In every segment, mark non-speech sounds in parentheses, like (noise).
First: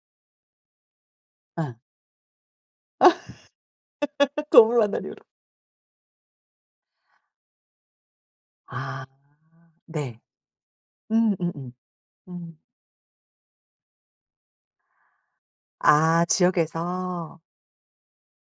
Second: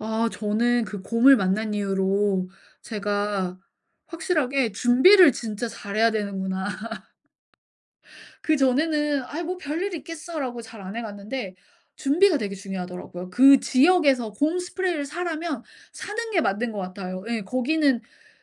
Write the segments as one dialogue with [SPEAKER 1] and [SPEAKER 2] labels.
[SPEAKER 1] 아 저는 그 곰을 만난
[SPEAKER 2] 어.
[SPEAKER 1] 이후로 제가
[SPEAKER 2] (laughs)
[SPEAKER 1] 확실하게
[SPEAKER 2] 동물 만난 이후로.
[SPEAKER 1] 준비를 진짜 잘해야 되는구나. (laughs)
[SPEAKER 2] 아
[SPEAKER 1] 그전에는 '아이 뭐 별일이
[SPEAKER 2] 네.
[SPEAKER 1] 있겠어.'라고 잘 안 해갔는데
[SPEAKER 2] 음음음.
[SPEAKER 1] 준비가 되게
[SPEAKER 2] 음.
[SPEAKER 1] 중요하더라고요. 그 지역에서 곰 스프레이를 사라면
[SPEAKER 2] 아
[SPEAKER 1] 사는 게 맞는 것 같아요.
[SPEAKER 2] 지역에서.
[SPEAKER 1] 예. 거기는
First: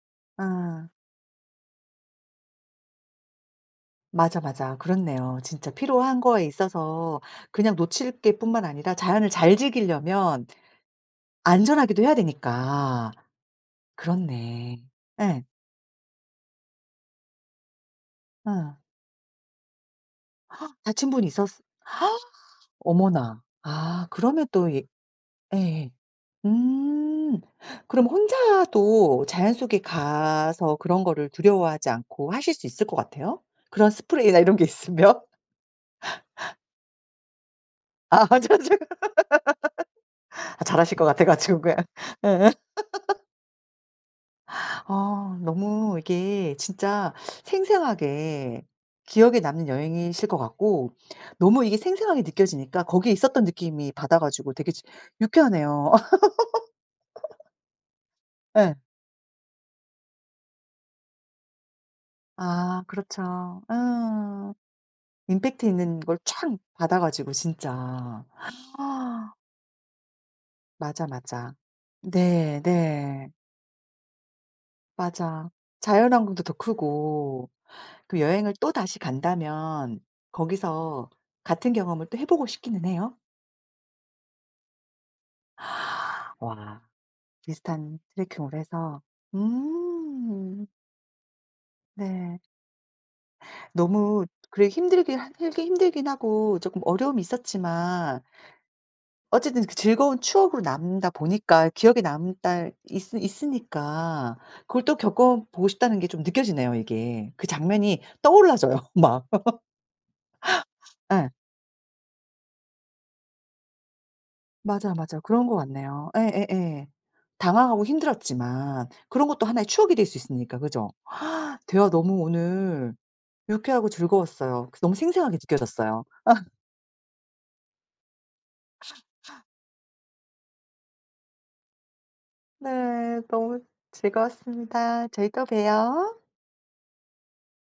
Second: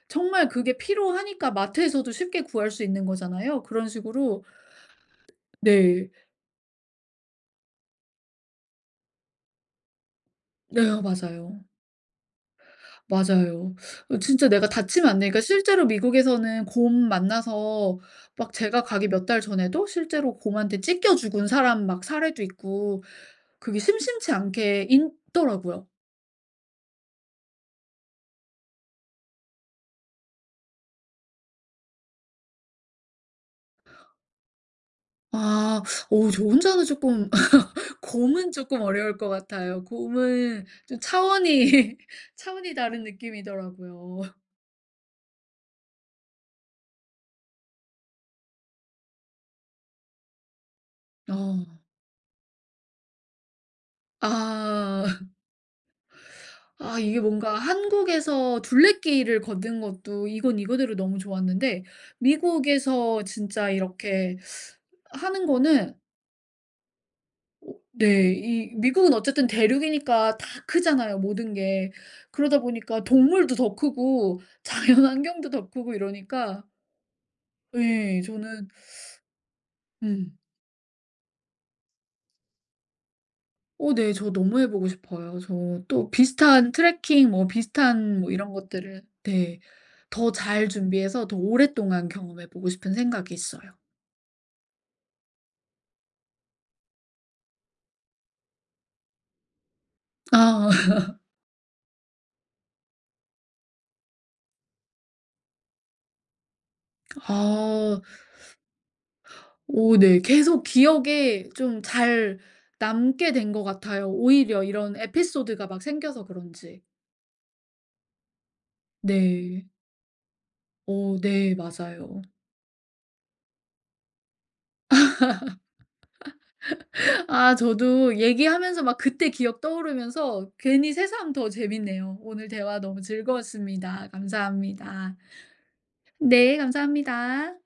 [SPEAKER 1] 정말 그게
[SPEAKER 2] 아.
[SPEAKER 1] 필요하니까 마트에서도 쉽게 구할 수 있는 거잖아요. 그런
[SPEAKER 2] 맞아,
[SPEAKER 1] 식으로
[SPEAKER 2] 맞아 그렇네요 진짜
[SPEAKER 1] 네.
[SPEAKER 2] 필요한 거에 있어서 그냥 놓칠게 뿐만 아니라 자연을 잘 즐기려면
[SPEAKER 1] 네 아 맞아요.
[SPEAKER 2] 안전하기도 해야 되니까
[SPEAKER 1] 맞아요. 진짜 내가
[SPEAKER 2] 그렇네.
[SPEAKER 1] 다치면 안 되니까
[SPEAKER 2] 예.
[SPEAKER 1] 실제로 미국에서는 곰 만나서 막
[SPEAKER 2] 예.
[SPEAKER 1] 제가 가기 몇 달 전에도 실제로
[SPEAKER 2] (gasps)
[SPEAKER 1] 곰한테
[SPEAKER 2] 다친
[SPEAKER 1] 찢겨
[SPEAKER 2] 분이
[SPEAKER 1] 죽은
[SPEAKER 2] 있었
[SPEAKER 1] 사람 막 사례도
[SPEAKER 2] (gasps)
[SPEAKER 1] 있고
[SPEAKER 2] 어머나
[SPEAKER 1] 그게
[SPEAKER 2] 아
[SPEAKER 1] 심심치
[SPEAKER 2] 그러면 또 예
[SPEAKER 1] 않게 있더라고요.
[SPEAKER 2] 예예. 음 그럼 혼자도 자연 속에 가서 그런 거를 두려워하지 않고 하실 수 있을 것 같아요? 그런 스프레이나 이런 게 있으면.
[SPEAKER 1] 아 어 저
[SPEAKER 2] (laughs)
[SPEAKER 1] 혼자는 쪼끔 (laughs)
[SPEAKER 2] 아 (unintelligible)
[SPEAKER 1] 곰은 쪼끔
[SPEAKER 2] (laughs)
[SPEAKER 1] 어려울 것 같아요.
[SPEAKER 2] 아
[SPEAKER 1] 곰은
[SPEAKER 2] 잘하실
[SPEAKER 1] 좀
[SPEAKER 2] 것 같아 가지고
[SPEAKER 1] 차원이
[SPEAKER 2] 그냥.
[SPEAKER 1] (laughs) 차원이 다른
[SPEAKER 2] (laughs)
[SPEAKER 1] 느낌이더라고요.
[SPEAKER 2] 어 너무 이게 진짜 생생하게 기억에 남는 여행이실 것 같고 너무
[SPEAKER 1] 어.
[SPEAKER 2] 이게 생생하게 느껴지니까 거기에 있었던 느낌이 받아 가지고 되게 지금
[SPEAKER 1] 아. (laughs)
[SPEAKER 2] 유쾌하네요.
[SPEAKER 1] 아 이게
[SPEAKER 2] (laughs)
[SPEAKER 1] 뭔가 한국에서
[SPEAKER 2] 예.
[SPEAKER 1] 둘레길을 걷는 것도 이건 이거대로 너무 좋았는데
[SPEAKER 2] 아
[SPEAKER 1] 미국에서
[SPEAKER 2] 그렇죠.
[SPEAKER 1] 진짜 이렇게
[SPEAKER 2] 응.
[SPEAKER 1] 하는
[SPEAKER 2] 임팩트
[SPEAKER 1] 거는
[SPEAKER 2] 있는 걸 촥 받아 가지고 진짜.
[SPEAKER 1] 네. 이 미국은
[SPEAKER 2] (gasps)
[SPEAKER 1] 어쨌든 대륙이니까 다
[SPEAKER 2] 맞아,
[SPEAKER 1] 크잖아요 모든
[SPEAKER 2] 맞아.
[SPEAKER 1] 게. 그러다
[SPEAKER 2] 네
[SPEAKER 1] 보니까
[SPEAKER 2] 네.
[SPEAKER 1] 동물도 더 크고
[SPEAKER 2] 맞아.
[SPEAKER 1] 자연환경도 더 크고
[SPEAKER 2] 자연환경도 더
[SPEAKER 1] 이러니까
[SPEAKER 2] 크고
[SPEAKER 1] 예
[SPEAKER 2] 그럼 여행을
[SPEAKER 1] 저는
[SPEAKER 2] 또 다시 간다면
[SPEAKER 1] 음.
[SPEAKER 2] 거기서 같은 경험을 또 해보고 싶기는 해요?
[SPEAKER 1] 어 네 저 너무 해보고 싶어요. 저 또
[SPEAKER 2] (gasps)
[SPEAKER 1] 비슷한
[SPEAKER 2] 와
[SPEAKER 1] 트래킹 뭐
[SPEAKER 2] 비슷한
[SPEAKER 1] 비슷한 뭐 이런
[SPEAKER 2] 트래킹을 해서
[SPEAKER 1] 것들을 네 더
[SPEAKER 2] 음.
[SPEAKER 1] 잘 준비해서 더 오랫동안
[SPEAKER 2] 네.
[SPEAKER 1] 경험해보고 싶은 생각이 있어요.
[SPEAKER 2] 너무 그래 힘들게 할 힘들긴 하고 조금 어려움이 있었지만 어쨌든 그 즐거운 추억으로
[SPEAKER 1] 아. (laughs)
[SPEAKER 2] 남는다보니까 기억에 남다 있으 있으니까 그걸 또 겪어보고 싶다는게 좀 느껴지네요 이게 그
[SPEAKER 1] 아
[SPEAKER 2] 장면이 떠올라져요 막
[SPEAKER 1] 오 네 계속
[SPEAKER 2] (laughs) 예.
[SPEAKER 1] 기억에 좀 잘 남게 된 것 같아요 오히려
[SPEAKER 2] 맞아요
[SPEAKER 1] 이런
[SPEAKER 2] 맞아 그런 거
[SPEAKER 1] 에피소드가 막
[SPEAKER 2] 같네요
[SPEAKER 1] 생겨서 그런지.
[SPEAKER 2] 예예예. 당황하고 힘들었지만 그런 것도
[SPEAKER 1] 네.
[SPEAKER 2] 하나의 추억이 될 수 있으니까 그죠?
[SPEAKER 1] 오 네
[SPEAKER 2] (gasps) 대화 너무
[SPEAKER 1] 맞아요.
[SPEAKER 2] 오늘 유쾌하고 즐거웠어요. 그래서 너무 생생하게 느껴졌어요. (laughs)
[SPEAKER 1] (laughs) 아 저도 얘기하면서 막 그때 기억 떠오르면서 괜히 새삼 더 재밌네요 오늘 대화 너무
[SPEAKER 2] 네 너무
[SPEAKER 1] 즐거웠습니다
[SPEAKER 2] 즐거웠습니다.
[SPEAKER 1] 감사합니다.
[SPEAKER 2] 저희 또 봬요.
[SPEAKER 1] 네, 감사합니다.